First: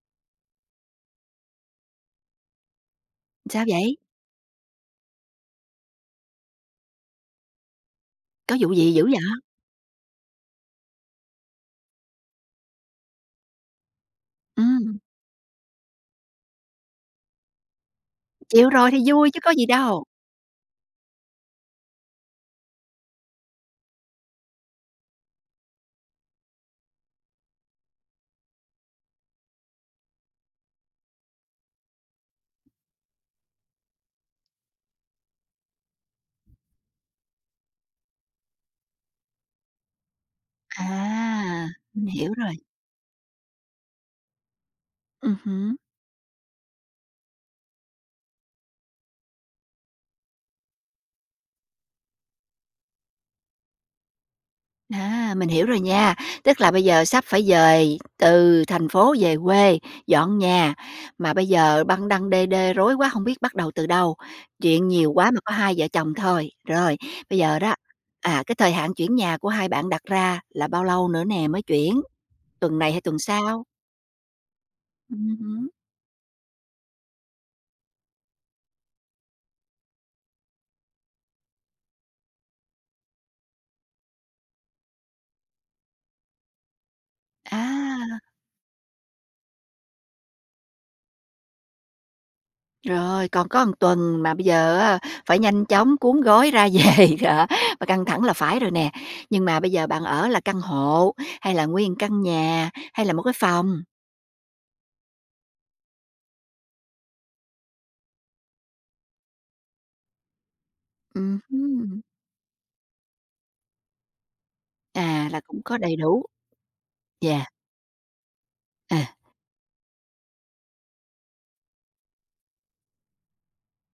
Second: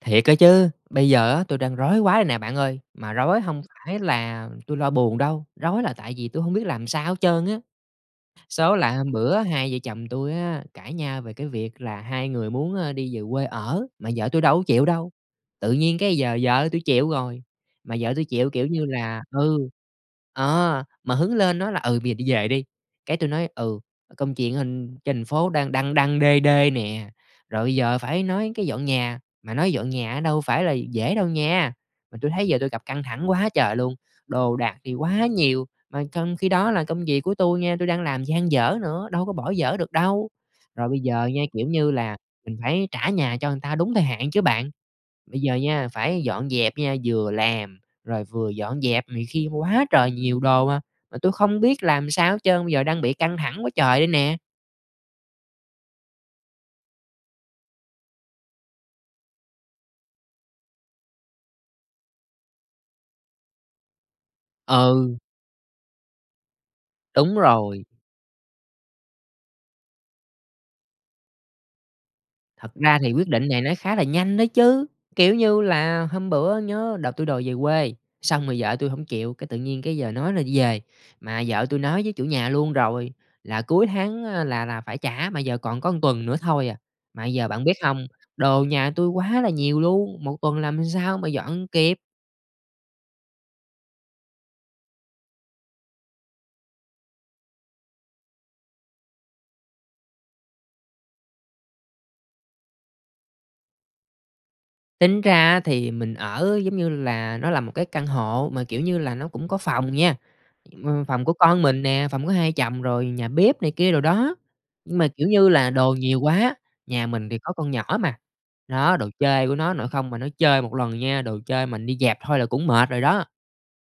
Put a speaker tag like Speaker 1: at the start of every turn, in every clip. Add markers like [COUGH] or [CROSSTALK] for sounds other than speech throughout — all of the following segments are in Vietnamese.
Speaker 1: Thiệt á chứ, bây giờ á, tui đang rối quá đây nè bạn ơi! Mà rối hông
Speaker 2: Sao vậy?
Speaker 1: phải là tui lo buồn đâu, rối là tại vì tui hông biết làm sao hết trơn á.
Speaker 2: Có vụ
Speaker 1: Số
Speaker 2: gì
Speaker 1: là
Speaker 2: dữ
Speaker 1: hôm
Speaker 2: vậy?
Speaker 1: bữa á, hai vợ chồng tui á cãi nhau về cái việc là hai người muốn, a, đi về quê ở, mà vợ tui đâu có chịu
Speaker 2: Ừm.
Speaker 1: đâu, tự nhiên cái giờ vợ tui chịu rồi, mà vợ tui chịu, kiểu
Speaker 2: Chịu
Speaker 1: như
Speaker 2: rồi thì
Speaker 1: là
Speaker 2: vui chứ có
Speaker 1: ừ,
Speaker 2: gì đâu?
Speaker 1: ờ, mà hứng lên nói là "Ừ, bây giờ đi về đi", cái tui nói "Ừ, công chuyện anh trên thành phố đang đăng đăng đê đê nè". Rồi bây giờ phải nói cái dọn nhà, mà nói dọn nhà á đâu phải là dễ đâu nha, mà tui thấy giờ tui gặp căng thẳng quá trời luôn! Đồ đạc thì quá nhiều mà trong khi đó là công việc của tui nha tui đang làm dang dở nữa, đâu có bỏ dở được đâu? Rồi bây giờ nha,
Speaker 2: À,
Speaker 1: kiểu như
Speaker 2: mình
Speaker 1: là,
Speaker 2: hiểu rồi.
Speaker 1: mình phải trả nhà cho người ta đúng thời hạn chứ bạn.
Speaker 2: Ừm
Speaker 1: Bây giờ
Speaker 2: hứm.
Speaker 1: nha, phải dọn dẹp nha, vừa làm, rồi vừa dọn dẹp này kia quá trời nhiều đồ hà, mà tui không biết làm sao hết trơn, bây giờ đang bị căng thẳng quá trời đây nè!
Speaker 2: A, mình hiểu rồi nha, tức là bây giờ sắp phải dời từ thành phố về quê, dọn nhà, mà bây giờ băng đăng đê đê rối quá hông biết bắt đầu từ đâu. Chuyện nhiều
Speaker 1: Ừ.
Speaker 2: quá mà có hai vợ chồng thôi. Rồi,
Speaker 1: Đúng
Speaker 2: bây giờ đó,
Speaker 1: rồi.
Speaker 2: à, cái thời hạn chuyển nhà của 2 bạn đặt ra là bao lâu nữa nè mới chuyển,
Speaker 1: Thật
Speaker 2: tuần này
Speaker 1: ra
Speaker 2: hay
Speaker 1: thì
Speaker 2: tuần
Speaker 1: quyết định này
Speaker 2: sau?
Speaker 1: nó khá là nhanh đó chứ, kiểu
Speaker 2: Ừm
Speaker 1: như
Speaker 2: hứm.
Speaker 1: là, hôm bữa nhớ đợt tui đòi về quê, xong rồi vợ tui hổng chịu, cái tự nhiên cái giờ nói là đi về, mà vợ tui nói với chủ nhà luôn rồi là cuối tháng á là là phải trả, mà giờ còn có 1 tuần nữa thôi à. Mà bây giờ bạn biết không,
Speaker 2: À.
Speaker 1: đồ nhà tui quá là nhiều luôn, 1 tuần làm sao mà dọn kịp?
Speaker 2: Rồi, còn có 1 tuần, mà bây giờ á phải nhanh chóng cuốn gói ra về, đó, và căng thẳng là phải rồi nè. Nhưng mà bây giờ bạn ở là căn hộ, hay là nguyên 1 căn nhà, hay là 1 cái phòng?
Speaker 1: Tính ra á thì mình ở, giống như là, nó là 1 cái căn hộ mà, kiểu như là, nó cũng có phòng nha. Ừm, phòng của
Speaker 2: Ừm
Speaker 1: con mình
Speaker 2: hứm.
Speaker 1: nè, phòng của hai chồng, rồi nhà bếp này kia đồ đó. Nhưng mà, kiểu
Speaker 2: À, là
Speaker 1: như
Speaker 2: cũng
Speaker 1: là,
Speaker 2: có
Speaker 1: đồ
Speaker 2: đầy
Speaker 1: nhiều
Speaker 2: đủ.
Speaker 1: quá, nhà mình thì
Speaker 2: Yeah.
Speaker 1: có con nhỏ mà, đó, đồ
Speaker 2: À.
Speaker 1: chơi của nó nội không mà nó chơi một lần nha, đồ chơi mình đi dẹp thôi là cũng mệt rồi đó.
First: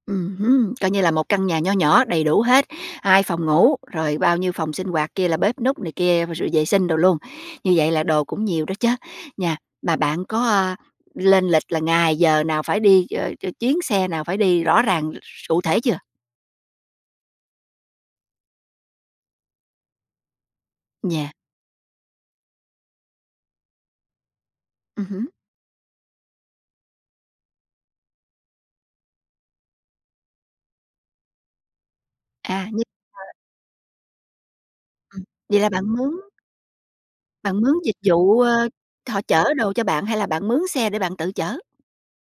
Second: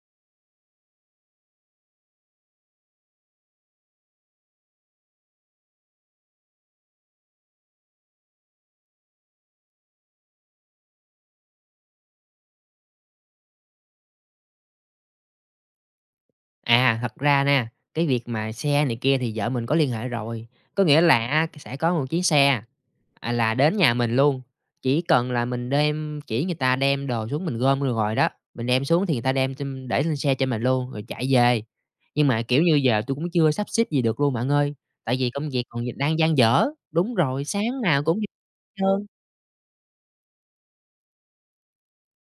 Speaker 2: Ừm hứm. Coi như là một căn nhà nho nhỏ đầy đủ hết, 2 phòng ngủ, rồi bao nhiêu phòng sinh hoạt kia, là bếp núc này kia, rồi vệ sinh đồ luôn, như vậy là đồ cũng nhiều đó chớ, nha. Mà bạn có, ờ, lên lịch là ngày, giờ nào phải đi ch chuyến chuyến xe nào phải đi rõ ràng s cụ thể chưa?
Speaker 1: À, thật ra nè, cái việc mà xe này kia thì vợ mình có liên hệ rồi. Có nghĩa là
Speaker 2: Yeah.
Speaker 1: á cái sẽ có một chiếc xe, à, là đến nhà mình luôn, chỉ
Speaker 2: Ừm hứm.
Speaker 1: cần là mình đem chỉ người ta đem đồ xuống, mình gom vô rồi đó, mình đem xuống thì người ta đem chem để lên xe cho mình luôn, rồi chạy về. Nhưng mà, kiểu
Speaker 2: À,
Speaker 1: như,
Speaker 2: nhưng
Speaker 1: giờ tui
Speaker 2: mà
Speaker 1: cũng chưa sắp xếp gì được luôn bạn ơi, tại
Speaker 2: Ừm.
Speaker 1: vì công
Speaker 2: Vậy
Speaker 1: việc
Speaker 2: là
Speaker 1: còn
Speaker 2: bạn
Speaker 1: d
Speaker 2: mướn
Speaker 1: đang dang dở đúng rồi,
Speaker 2: bạn mướn
Speaker 1: sáng
Speaker 2: dịch
Speaker 1: nào cũng đi [UNINTELLIGIBLE]
Speaker 2: vụ, ờ,
Speaker 1: hết trơn.
Speaker 2: thọ chở đồ cho bạn, hay là bạn mướn xe để bạn tự chở?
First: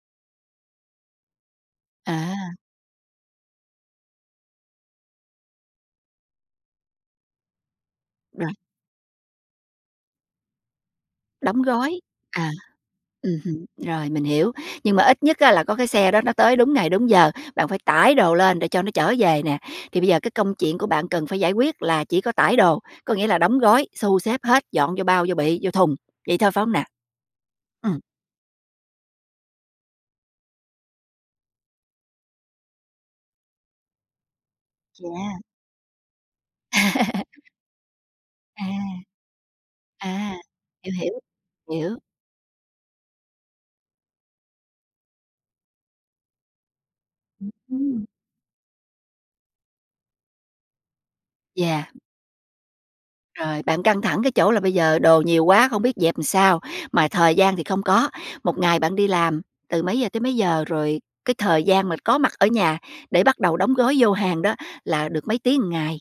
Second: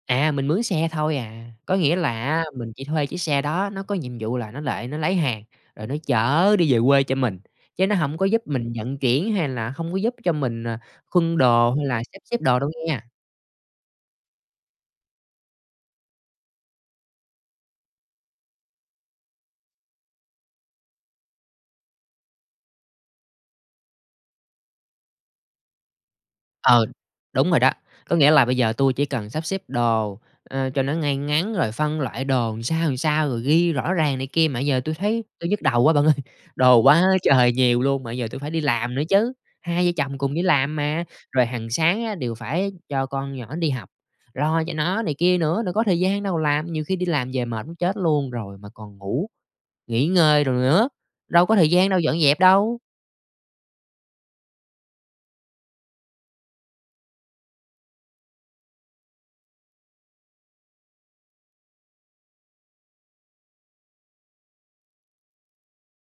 Speaker 1: À, mình mướn xe thôi à. Có nghĩa là á
Speaker 2: À.
Speaker 1: mình chỉ thuê chiếc xe đó, nó có nhiệm vụ là nó lại nó lấy hàng rồi nó chở đi về quê cho mình, chứ nó hổng có giúp
Speaker 2: Rồi.
Speaker 1: mình vận chuyển hay là không có giúp cho mình, à, khuân
Speaker 2: Đóng
Speaker 1: đồ hay
Speaker 2: gói.
Speaker 1: là sắp xếp
Speaker 2: À.
Speaker 1: đồ đâu nghen.
Speaker 2: Ừm hứm. Rồi, mình hiểu, nhưng mà ít nhất á là có cái xe đó nó tới đúng ngày đúng giờ, bạn phải tải đồ lên để cho nó chở về nè. Thì bây giờ cái công chuyện của bạn cần phải giải quyết là chỉ có tải đồ, có nghĩa là đóng gói, xu xếp hết, dọn vô bao, vô bị, vô thùng, vậy thôi phải hông nè?
Speaker 1: Ờ, đúng rồi đó.
Speaker 2: Ừm.
Speaker 1: Có nghĩa là bây giờ tui chỉ cần sắp xếp đồ, ơ, cho nó ngay ngắn rồi phân loại đồ làm sao, làm sao, rồi ghi rõ ràng này kia, mà giờ tui thấy
Speaker 2: Yeah.
Speaker 1: tui nhức đầu quá bạn ơi, đồ quá
Speaker 2: [CHUCKLES]
Speaker 1: trời nhiều luôn, mà giờ tui phải đi
Speaker 2: À.
Speaker 1: làm nữa chứ, hai vợ chồng cùng
Speaker 2: À,
Speaker 1: đi làm
Speaker 2: hiểu,
Speaker 1: mà.
Speaker 2: hiểu.
Speaker 1: Rồi hàng
Speaker 2: Hiểu.
Speaker 1: sáng á đều phải cho con nhỏ đi học, lo cho nó này kia nữa, đâu có thời gian đâu làm, nhiều khi đi làm về
Speaker 2: Ừm
Speaker 1: mệt muốn chết
Speaker 2: hứm.
Speaker 1: luôn rồi mà còn ngủ, nghỉ ngơi đồ nữa, đâu có thời
Speaker 2: Yeah.
Speaker 1: gian đâu dọn dẹp đâu.
Speaker 2: Rồi, bạn căng thẳng cái chỗ là bây giờ đồ nhiều quá không biết dẹp sao, mà thời gian thì không có. 1 ngày bạn đi làm từ mấy giờ tới mấy giờ? Rồi cái thời gian mà có mặt ở nhà để bắt đầu đóng gói vô hàng đó là được mấy tiếng một ngày?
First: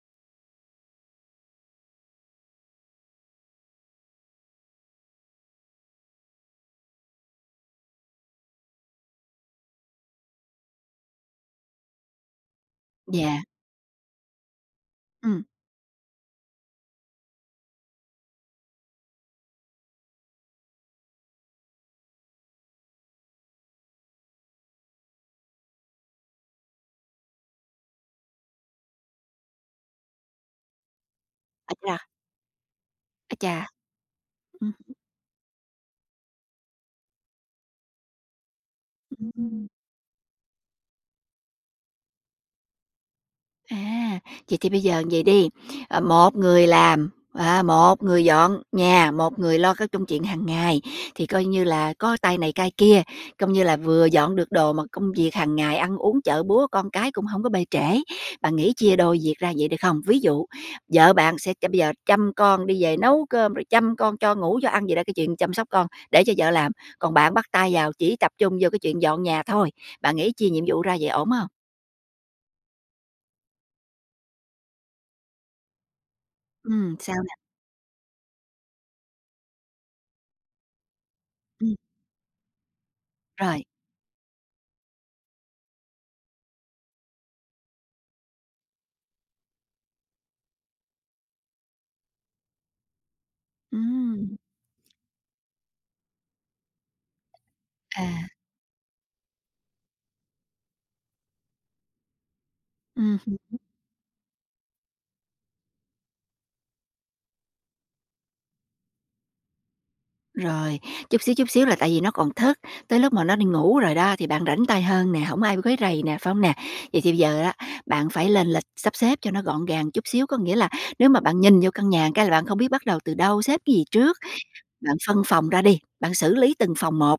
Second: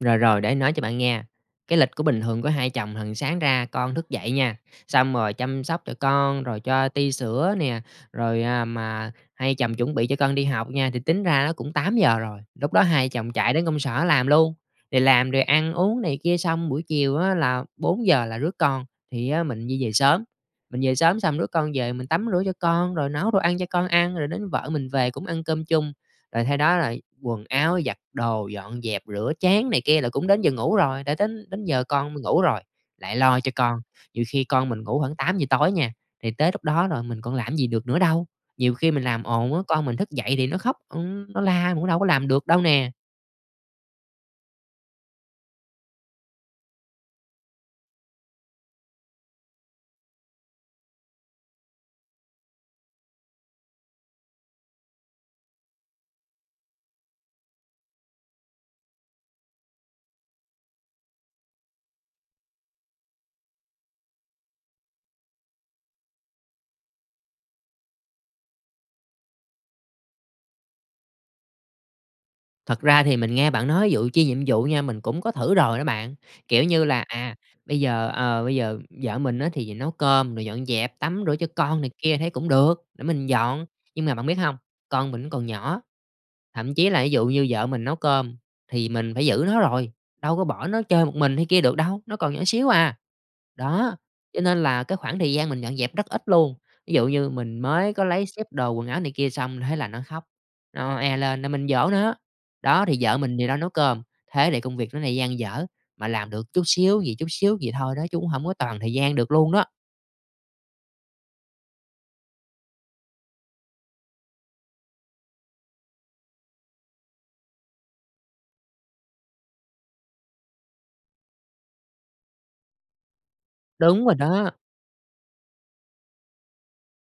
Speaker 1: Rồi, rồi để mà nói cho bạn nghe, cái lịch của bình thường của hai vợ chồng hằng sáng ra, con thức dậy nha, xong rồi chăm sóc cho con, rồi cho ti sữa nè, rồi, à, mà hai vợ chồng chuẩn bị cho con đi học nha, thì tính ra cũng 8:00 giờ rồi, lúc đó hai vợ chồng
Speaker 2: Yeah.
Speaker 1: chạy đến công sở làm luôn, rồi làm, rồi
Speaker 2: Ừm.
Speaker 1: ăn uống này kia xong buổi chiều á là 4:00 giờ là rước con thì á mình di về sớm. Mình về sớm xong đứa con về mình tắm rửa cho con, rồi nấu đồ ăn cho con ăn, rồi đến vợ mình về cũng ăn cơm chung, rồi sau đó là quần áo, giặt đồ, dọn dẹp, rửa chén này kia là cũng đến giờ ngủ rồi, đã đến đến
Speaker 2: À
Speaker 1: giờ
Speaker 2: cha.
Speaker 1: con mình ngủ rồi, lại
Speaker 2: Ấy
Speaker 1: lo cho
Speaker 2: chà!
Speaker 1: con, nhiều khi con
Speaker 2: Ừm.
Speaker 1: mình ngủ khoảng 8:00 giờ tối nha, thì tới lúc đó rồi mình còn làm gì được nữa đâu. Nhiều khi mình làm
Speaker 2: Ừm,
Speaker 1: ồn quá,
Speaker 2: ừm.
Speaker 1: con mình thức dậy thì nó khóc, ừm, nó la, cũng đâu có làm được đâu nè.
Speaker 2: À, vậy thì bây giờ vậy đi, ờ, một người làm, ờ, một người dọn nhà, một người lo cái công chuyện hàng ngày, thì coi như là có tay này, tay kia, coi như là vừa dọn được đồ mà công việc hàng ngày ăn uống, chợ búa, con cái cũng hông có bê trễ. Bạn nghĩ chia đôi việc ra vậy, được không? Ví dụ vợ bạn sẽ bây giờ chăm con đi về nấu cơm, rồi chăm con cho ngủ, cho ăn vậy đó cái chuyện chăm sóc con, để cho vợ làm, còn bạn bắt tay vào chỉ tập trung vô cái chuyện dọn nhà thôi, bạn nghĩ chia nhiệm vụ ra vậy ổn hông?
Speaker 1: Thật ra thì mình nghe bạn nói vụ chia nhiệm vụ nha, mình cũng có thử rồi đó bạn. Kiểu như
Speaker 2: Ừm,
Speaker 1: là,
Speaker 2: sao nè?
Speaker 1: à, bây giờ, ờ, bây giờ vợ mình á, thì nấu cơm rồi dọn dẹp, tắm rửa cho
Speaker 2: Ừm.
Speaker 1: con này kia thấy cũng được, để mình
Speaker 2: Rồi.
Speaker 1: dọn. Nhưng mà bạn biết hông? Con mình còn nhỏ, thậm chí là ví dụ như vợ mình nấu cơm thì mình phải giữ nó rồi, đâu có bỏ nó chơi một mình hay kia được đâu, nó còn nhỏ xíu à. Đó,
Speaker 2: Ừm.
Speaker 1: cho nên là cái khoảng thời gian mình dọn dẹp rất ít luôn. Ví dụ như mình mới có lấy
Speaker 2: À.
Speaker 1: xếp đồ quần áo này kia xong thế là nó khóc, nó oe lên là mình dỗ nó, đ,ó thì vợ
Speaker 2: Ừm hứm.
Speaker 1: mình thì đang nấu cơm. Thế thì công việc nó lại dang dở, mà làm được chút xíu vậy, chút xíu vậy thôi đó chứ cũng hông có toàn thời gian được luôn đó.
Speaker 2: Rồi, chút xíu, chút xíu là tại vì nó còn thức, tới lúc mà nó đi ngủ rồi đó thì bạn rảnh tay hơn nè, hổng ai quấy rầy nè, phải hông nè? Vậy thì bây giờ á, bạn phải lên lịch sắp xếp cho nó gọn gàng chút xíu. Có nghĩa là nếu mà bạn nhìn vô căn nhà cái là bạn không biết bắt đầu từ đâu, xếp cái gì
Speaker 1: Đúng rồi
Speaker 2: trước,
Speaker 1: đó.
Speaker 2: bạn phân phòng ra đi, bạn xử lý từng phòng một,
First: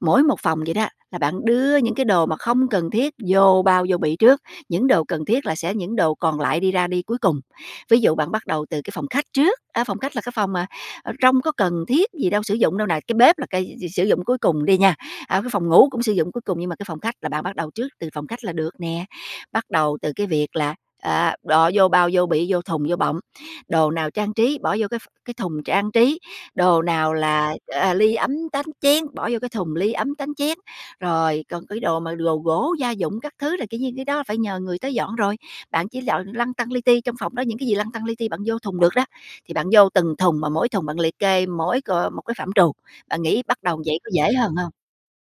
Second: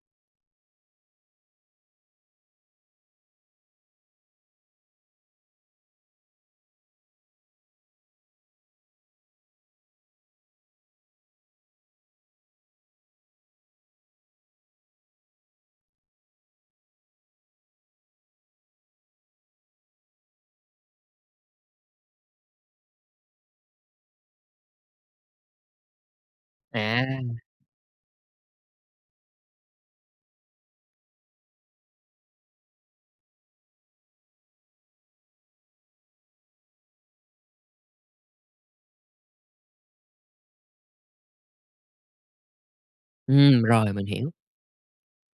Speaker 2: mỗi một phòng vậy đó là bạn đưa những cái đồ mà không cần thiết vô bao, vô bị trước, những đồ cần thiết là sẽ những đồ còn lại đi ra đi cuối cùng. Ví dụ bạn bắt đầu từ cái phòng khách trước, á, phòng khách là cái phòng mà, ờ, trong có cần thiết gì đâu, sử dụng đâu nè, cái bếp là cái s sử dụng cuối cùng đi nha, à, cái phòng ngủ cũng sử dụng cuối cùng nhưng mà cái phòng khách là bạn bắt đầu trước từ phòng khách là được nè. Bắt đầu từ cái việc là, à, bỏ vô bao, vô bị, vô thùng, vô bọng, đồ nào trang trí, bỏ vô cái ph cái thùng trang trí, đồ nào
Speaker 1: À.
Speaker 2: là, à, ly, ấm, tách, chén, bỏ vô cái thùng ly, ấm, tánh, chén. Rồi còn cái đồ mà đồ gỗ gia dụng các thứ là, kiểu như, cái đó phải nhờ người tới dọn rồi. Bạn chỉ dọn lăn tăn li ti, trong phòng đó những cái gì lăn tăn li ti bạn vô thùng được đó, thì bạn vô từng thùng mà mỗi thùng bạn liệt kê mỗi c một cái phạm trù, bạn nghĩ bắt
Speaker 1: Ừm,
Speaker 2: đầu
Speaker 1: rồi
Speaker 2: vậy
Speaker 1: mình
Speaker 2: có
Speaker 1: hiểu.
Speaker 2: dễ hơn hông?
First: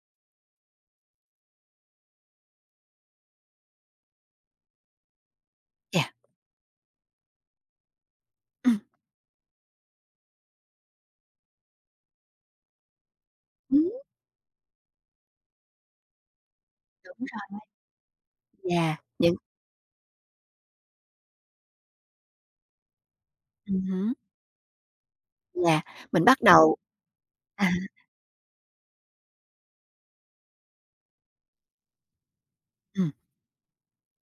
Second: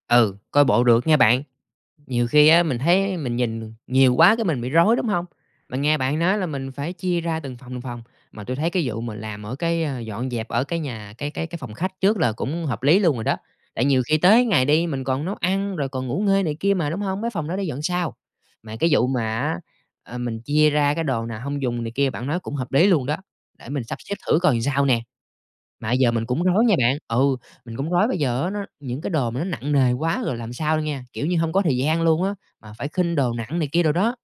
Speaker 1: Ừ, coi bộ được nhe bạn, nhiều khi á, mình thấy mình nhìn nhiều quá cái mình bị rối, đúng hông? Mình nghe
Speaker 2: Chà.
Speaker 1: bạn nói là mình phải chia ra từng phòng, từng phòng, mà tui thấy
Speaker 2: Ừm.
Speaker 1: cái vụ mà làm ở cái, ơ, dọn dẹp ở cái nhà, cái cái cái phòng khách trước là cũng hợp lý luôn rồi đó, tại
Speaker 2: Ứm.
Speaker 1: nhiều khi tới ngày đi mình còn nấu ăn rồi còn ngủ nghê này kia mà, đúng
Speaker 2: Đúng
Speaker 1: hông? Mấy phòng
Speaker 2: rồi.
Speaker 1: đó để dọn sau, mà cái
Speaker 2: Yeah,
Speaker 1: vụ mà
Speaker 2: nhưng
Speaker 1: á, ờ, mình chia ra cái đồ nào hông dùng này kia bạn nói cũng hợp lý luôn đó, để
Speaker 2: Ừm
Speaker 1: mình sắp
Speaker 2: hứm.
Speaker 1: xếp thử coi sao nè.
Speaker 2: Là
Speaker 1: Mà bây giờ
Speaker 2: mình
Speaker 1: mình
Speaker 2: bắt
Speaker 1: cũng rối nha
Speaker 2: đầu
Speaker 1: bạn ừ,
Speaker 2: à.
Speaker 1: mình cũng rối bây giờ á, nó những cái đồ mà nó nặng nề quá rồi làm sao nha, kiểu như, hông có thời gian luôn á, mà phải
Speaker 2: Ừm.
Speaker 1: khinh đồ nặng này kia đồ đó.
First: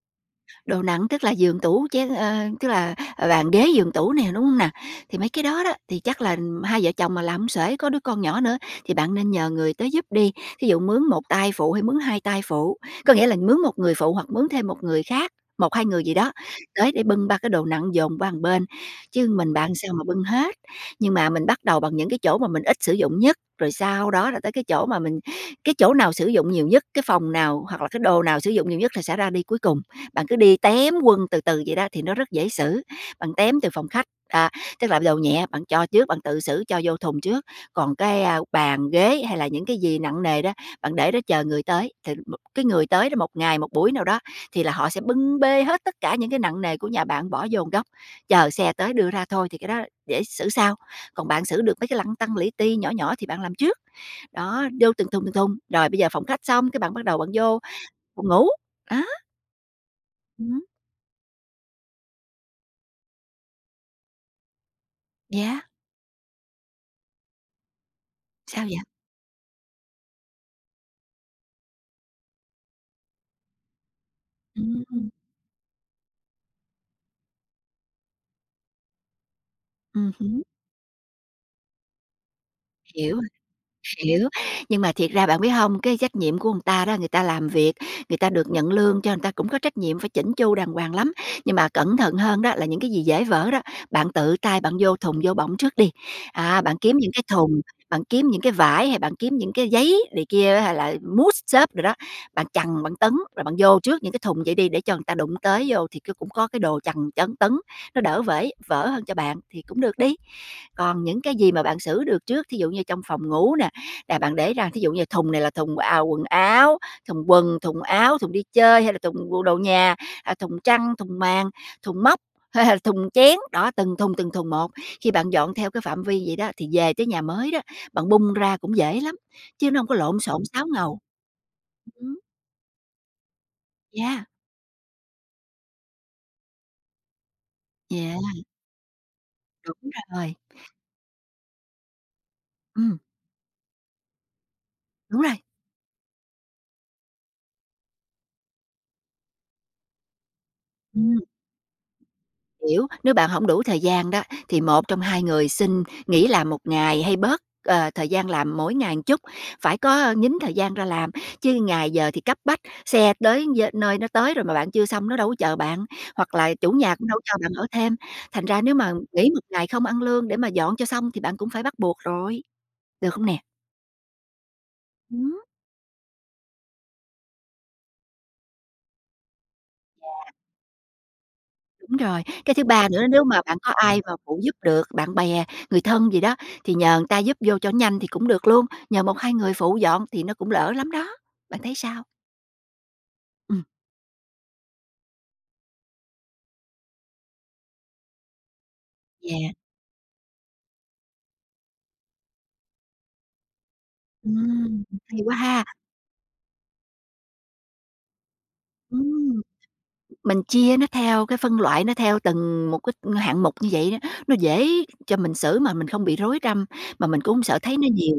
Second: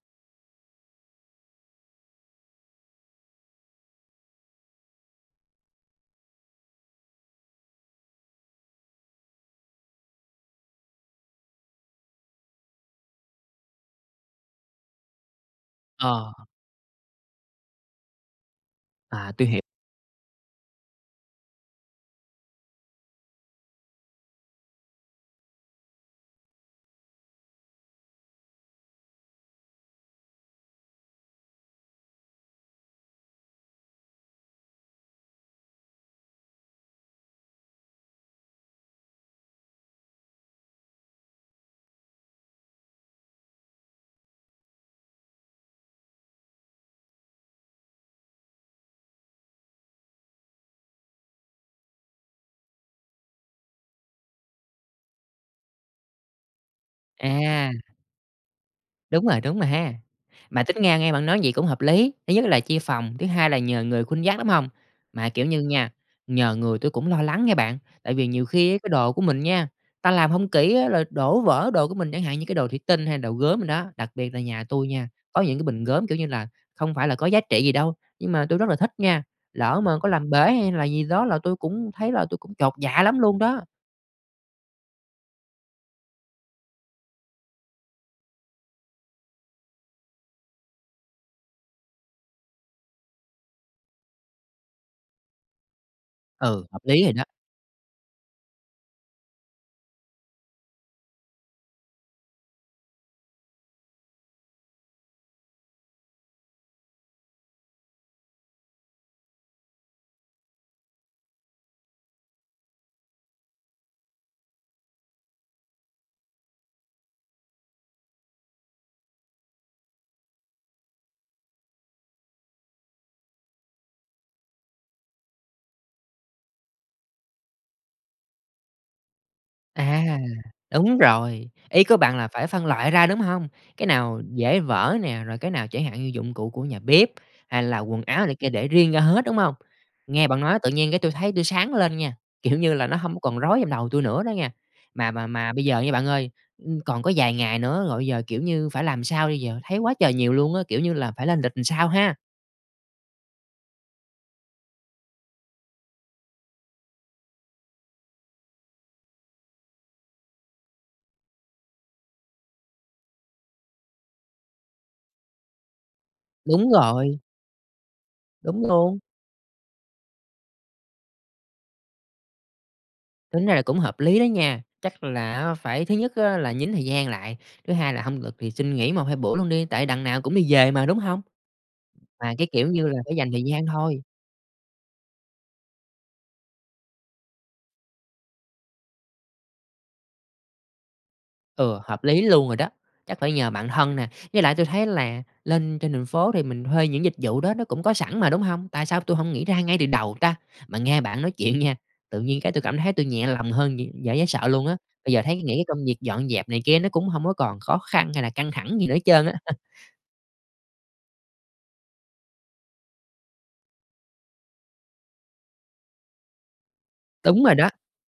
Speaker 2: Đồ nặng tức là giường, tủ, chén, ơ, tức là, ờ, bàn ghế, giường tủ nè, đúng hông nè? Thì mấy cái đó đó, thì chắc là hai vợ chồng mà làm hông xuể, có đứa con nhỏ nữa, thì bạn nên nhờ người tới giúp đi, thí dụ mướn 1 tay phụ, hay mướn 2 tay phụ, có nghĩa là mướn một người phụ hoặc mướn thêm một người khác, 1, 2 người gì đó,
Speaker 1: Ờ.
Speaker 2: tới để bưng ba cái đồ nặng dồn qua một bên, chứ
Speaker 1: À, tui
Speaker 2: mình
Speaker 1: hiểu.
Speaker 2: bạn sao mà bưng hết. Nhưng mà mình bắt đầu bằng những cái chỗ mà mình ít sử dụng nhất, rồi sau đó là tới cái chỗ mà mình cái chỗ nào sử dụng nhiều nhất, cái phòng nào hoặc là cái đồ nào sử dụng nhiều nhất thì sẽ ra đi cuối cùng, bạn cứ đi tém quân từ từ vậy đó, thì nó rất dễ xử. Bạn tém từ phòng khách, à, tức là đồ nhẹ bạn cho trước, bạn tự xử cho vô thùng trước, còn cái, a, bàn ghế hay là những cái gì nặng nề đó, bạn để đó chờ người tới, thì m cái người tới đó một ngày, một buổi nào đó thì là họ sẽ bưng bê hết tất cả những cái nặng nề của nhà bạn bỏ vô một góc, chờ xe tới đưa ra thôi thì cái đó để xử sau. Còn bạn xử được mấy cái lăn tăn, li ti, nhỏ nhỏ thì bạn làm trước, đó, vô từng thùng, từng thùng, rồi bây giờ phòng khách xong cái bạn bắt đầu bạn vô
Speaker 1: À.
Speaker 2: phòng ngủ, đó.
Speaker 1: Đúng rồi, đúng rồi ha. Mà
Speaker 2: Ừm.
Speaker 1: tính ra nghe bạn nói vậy cũng hợp lý, thứ nhất là chia phòng, thứ hai là nhờ người khuân vác, đúng hông? Mà, kiểu như
Speaker 2: Yeah.
Speaker 1: nha, nhờ người tui cũng lo lắng nghen bạn, tại vì nhiều
Speaker 2: Sao
Speaker 1: khi á,
Speaker 2: vậy?
Speaker 1: cái đồ của mình nha, ta làm hông kỹ á, rồi đổ vỡ đồ của mình chẳng hạn như cái đồ thủy tinh hay đồ gốm đồ đó. Đặc biệt là nhà
Speaker 2: Ưm
Speaker 1: tui nha
Speaker 2: hừm.
Speaker 1: có những cái bình gốm, kiểu như là, không phải là có giá trị gì đâu, nhưng mà tui rất là thích nha, lỡ mà có
Speaker 2: Ừm
Speaker 1: làm bể
Speaker 2: hứm.
Speaker 1: hay là gì đó là tui cũng thấy là tui cũng chột dạ
Speaker 2: Hiểu,
Speaker 1: lắm luôn đó.
Speaker 2: hiểu. Nhưng mà thiệt ra bạn biết hông, cái trách nhiệm của người ta đó, người ta làm việc, người ta được nhận lương cho người ta cũng có trách nhiệm phải chỉn chu đàng hoàng lắm, nhưng mà cẩn thận hơn đó là những cái gì dễ vỡ đó, bạn tự tay bạn vô thùng, vô bọng trước đi. À,
Speaker 1: Ừ,
Speaker 2: bạn
Speaker 1: hợp
Speaker 2: kiếm
Speaker 1: lý
Speaker 2: những
Speaker 1: rồi đó.
Speaker 2: cái thùng, bạn kiếm những cái vải, hay bạn kiếm những cái giấy này kia đó hay là mút xốp đồ đó, bạn chằn, bạn tấn, rồi bạn vô trước những cái thùng vậy đi để cho người ta đụng tới vô thì c cũng có cái đồ chằn, chấn, tấn, nó đỡ vể vỡ hơn cho bạn thì cũng được đi. Còn những cái gì mà bạn xử được trước, thí dụ như trong phòng ngủ nè, là bạn để ra thí dụ như thùng này là thùng, à, quần áo, thùng quần, thùng áo, thùng đi chơi hay là thùng bộ đồ nhà, à, thùng chăn, thùng màn, thùng móc, hay là thùng chén. Đó, từng thùng, từng thùng một, khi bạn dọn theo cái phạm vi vậy đó, thì về tới nhà mới đó, bạn bung ra cũng dễ lắm, chứ nó hông có
Speaker 1: À,
Speaker 2: lộn xộn, xáo
Speaker 1: đúng
Speaker 2: ngầu.
Speaker 1: rồi, ý của
Speaker 2: Ừm
Speaker 1: bạn
Speaker 2: hứm.
Speaker 1: là phải phân loại ra, đúng hông? Cái nào
Speaker 2: Yeah.
Speaker 1: dễ vỡ nè, rồi cái nào chẳng hạn như dụng cụ của nhà bếp, hay là quần áo này
Speaker 2: Yeah.
Speaker 1: kia để riêng ra hết, đúng hông?
Speaker 2: Đúng
Speaker 1: Nghe
Speaker 2: rồi.
Speaker 1: bạn nói tự nhiên cái tui thấy tui sáng lên nha, kiểu như là, nó
Speaker 2: Ừm.
Speaker 1: hổng còn rối trong đầu tui nữa đó nha. Mà
Speaker 2: Đúng
Speaker 1: mà
Speaker 2: rồi.
Speaker 1: mà bây giờ nha bạn ơi, ưm, còn có vài ngày nữa rồi bây giờ, kiểu như, phải làm sao bây giờ, thấy quá trời nhiều luôn á, kiểu như là,
Speaker 2: Ừm.
Speaker 1: phải lên lịch làm sao ha?
Speaker 2: Hiểu, nếu bạn hổng đủ thời gian đó, thì một trong hai người xin nghỉ làm một ngày hay bớt, ờ, thời gian làm mỗi ngày chút, phải có, ơ, nhính thời gian ra làm chứ ngày giờ thì cấp bách, xe tới giơ nơi, nó tới rồi mà bạn chưa xong nó đâu có chờ bạn, hoặc là
Speaker 1: Đúng
Speaker 2: chủ nhà cũng đâu
Speaker 1: rồi.
Speaker 2: có cho bạn ở thêm. Thành ra
Speaker 1: Đúng
Speaker 2: nếu mà
Speaker 1: luôn.
Speaker 2: nghỉ một ngày không ăn lương để mà dọn cho xong thì bạn cũng phải bắt buộc rồi, được không nè?
Speaker 1: Tính ra là cũng hợp lý đó nha, chắc là
Speaker 2: Ừm.
Speaker 1: á, phải thứ nhất là nhín thời gian lại, thứ hai là hông được thì xin nghỉ 1, 2 bữa luôn đi, tại đằng nào
Speaker 2: Yeah.
Speaker 1: cũng đi về mà, đúng hông?
Speaker 2: Đúng rồi.
Speaker 1: Mà cái
Speaker 2: Cái thứ
Speaker 1: kiểu
Speaker 2: ba
Speaker 1: như là
Speaker 2: nữa
Speaker 1: phải
Speaker 2: nếu
Speaker 1: dành
Speaker 2: mà
Speaker 1: thời
Speaker 2: bạn
Speaker 1: gian
Speaker 2: có ai
Speaker 1: thôi.
Speaker 2: mà phụ giúp được, bạn bè, người thân gì đó, thì nhờ người ta giúp vô cho nhanh thì cũng được luôn, nhờ 1, 2 người phụ dọn thì nó cũng lỡ lắm đó, bạn thấy
Speaker 1: Ừ, hợp
Speaker 2: sao?
Speaker 1: lý luôn rồi đó, chắc phải nhờ
Speaker 2: Ừm.
Speaker 1: bạn thân nè với lại tui thấy là lên trên thành phố thì mình thuê những dịch vụ đó nó cũng có sẵn mà, đúng hông? Tại sao tui hông nghĩ
Speaker 2: Yeah.
Speaker 1: ra ngay từ đầu ta? Mà nghe bạn nói chuyện nha, tự nhiên cái tui cảm thấy tui nhẹ lòng hơn d dễ dễ sợ luôn á,
Speaker 2: Ừm,
Speaker 1: bây
Speaker 2: hay
Speaker 1: giờ thấy
Speaker 2: quá
Speaker 1: cái nghĩ
Speaker 2: ha!
Speaker 1: cái công việc dọn dẹp này kia nó cũng hổng có còn khó khăn hay là căng thẳng gì nữa hết trơn á.
Speaker 2: Ừm.
Speaker 1: [CHUCKLES]
Speaker 2: Mình chia nó theo cái phân loại nó theo từng một cái hạng mục như vậy đó, nó dễ cho mình xử mà mình không bị rối răm, mà mình cũng hông
Speaker 1: Đúng rồi
Speaker 2: sợ
Speaker 1: đó.
Speaker 2: thấy nó nhiều,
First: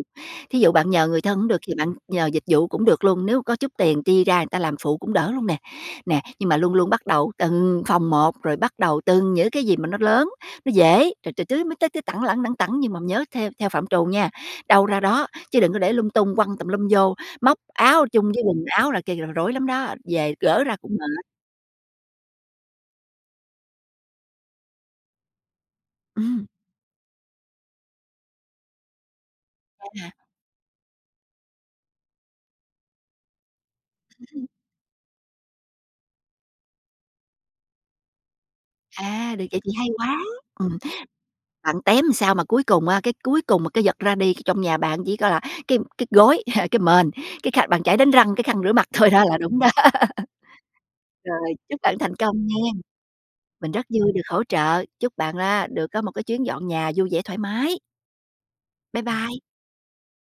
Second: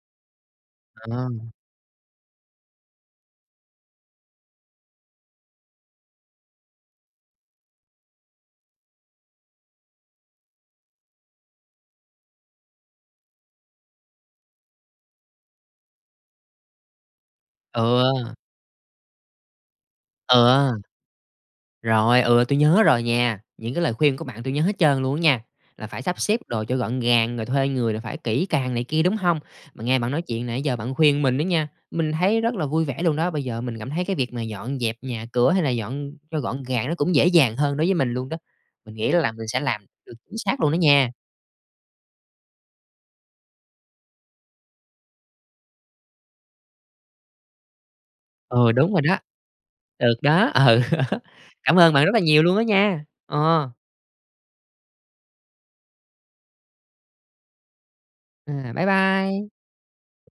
Speaker 2: thí dụ bạn nhờ người
Speaker 1: Ờ.
Speaker 2: thân hổng được thì bạn nhờ dịch vụ cũng được luôn, nếu có chút tiền chi ra người ta làm phụ cũng đỡ luôn nè. Nè, nhưng mà luôn luôn bắt đầu từng phòng một, rồi bắt đầu từng những cái gì mà nó lớn, nó dễ, rồi từ tứ mới tới tẳng lẳng, lẳng tẳng nhưng mà nhớ theo theo phạm trù nha, đâu ra đó, chứ đừng có để lung tung quăng tùm lum vô, móc áo chung
Speaker 1: Ừ.
Speaker 2: với quần áo là kia là rối lắm đó, về gỡ
Speaker 1: Ừ.
Speaker 2: ra cũng mệt.
Speaker 1: Rồi, ừ, tui nhớ rồi nha, những cái lời khuyên của bạn tui nhớ hết trơn luôn á nha, là phải sắp xếp
Speaker 2: Ừm.
Speaker 1: đồ cho gọn gàng, rồi thuê người là phải kỹ càng này kia, đúng hông? Mà
Speaker 2: Vậy
Speaker 1: nghe bạn
Speaker 2: hả?
Speaker 1: nói chuyện nãy giờ bạn khuyên mình đó nha, mình thấy rất là vui vẻ luôn đó, bây giờ mình cảm thấy cái
Speaker 2: Ừm
Speaker 1: việc mà
Speaker 2: hưm.
Speaker 1: dọn dẹp nhà cửa, hay là dọn cho gọn gàng nó cũng dễ dàng hơn đối với mình luôn đó. Mình nghĩ là
Speaker 2: À, được
Speaker 1: mình sẽ
Speaker 2: vậy thì
Speaker 1: làm
Speaker 2: hay
Speaker 1: được
Speaker 2: quá.
Speaker 1: chính xác luôn đó
Speaker 2: Ừm,
Speaker 1: nha.
Speaker 2: bạn tém sao mà cuối cùng, a, cái cuối cùng mà cái vật ra đi trong nhà bạn chỉ coi là cái cái gối, [CHUCKLES] cái mền, cái khăn bàn chải đánh răng, cái khăn rửa
Speaker 1: Ừ,
Speaker 2: mặt
Speaker 1: đúng rồi
Speaker 2: thôi
Speaker 1: đó.
Speaker 2: đó là đúng đó.
Speaker 1: Được đó, ừ,
Speaker 2: [LAUGHS]
Speaker 1: [LAUGHS]
Speaker 2: Rồi,
Speaker 1: cảm
Speaker 2: chúc
Speaker 1: ơn
Speaker 2: bạn
Speaker 1: bạn rất
Speaker 2: thành
Speaker 1: là
Speaker 2: công
Speaker 1: nhiều luôn đó
Speaker 2: nghen,
Speaker 1: nha.
Speaker 2: mình
Speaker 1: Ờ.
Speaker 2: rất vui được hỗ trợ. Chúc bạn á, được có một cái chuyến dọn nhà vui vẻ thoải mái.
Speaker 1: À, bye
Speaker 2: Bye bye!
Speaker 1: bye.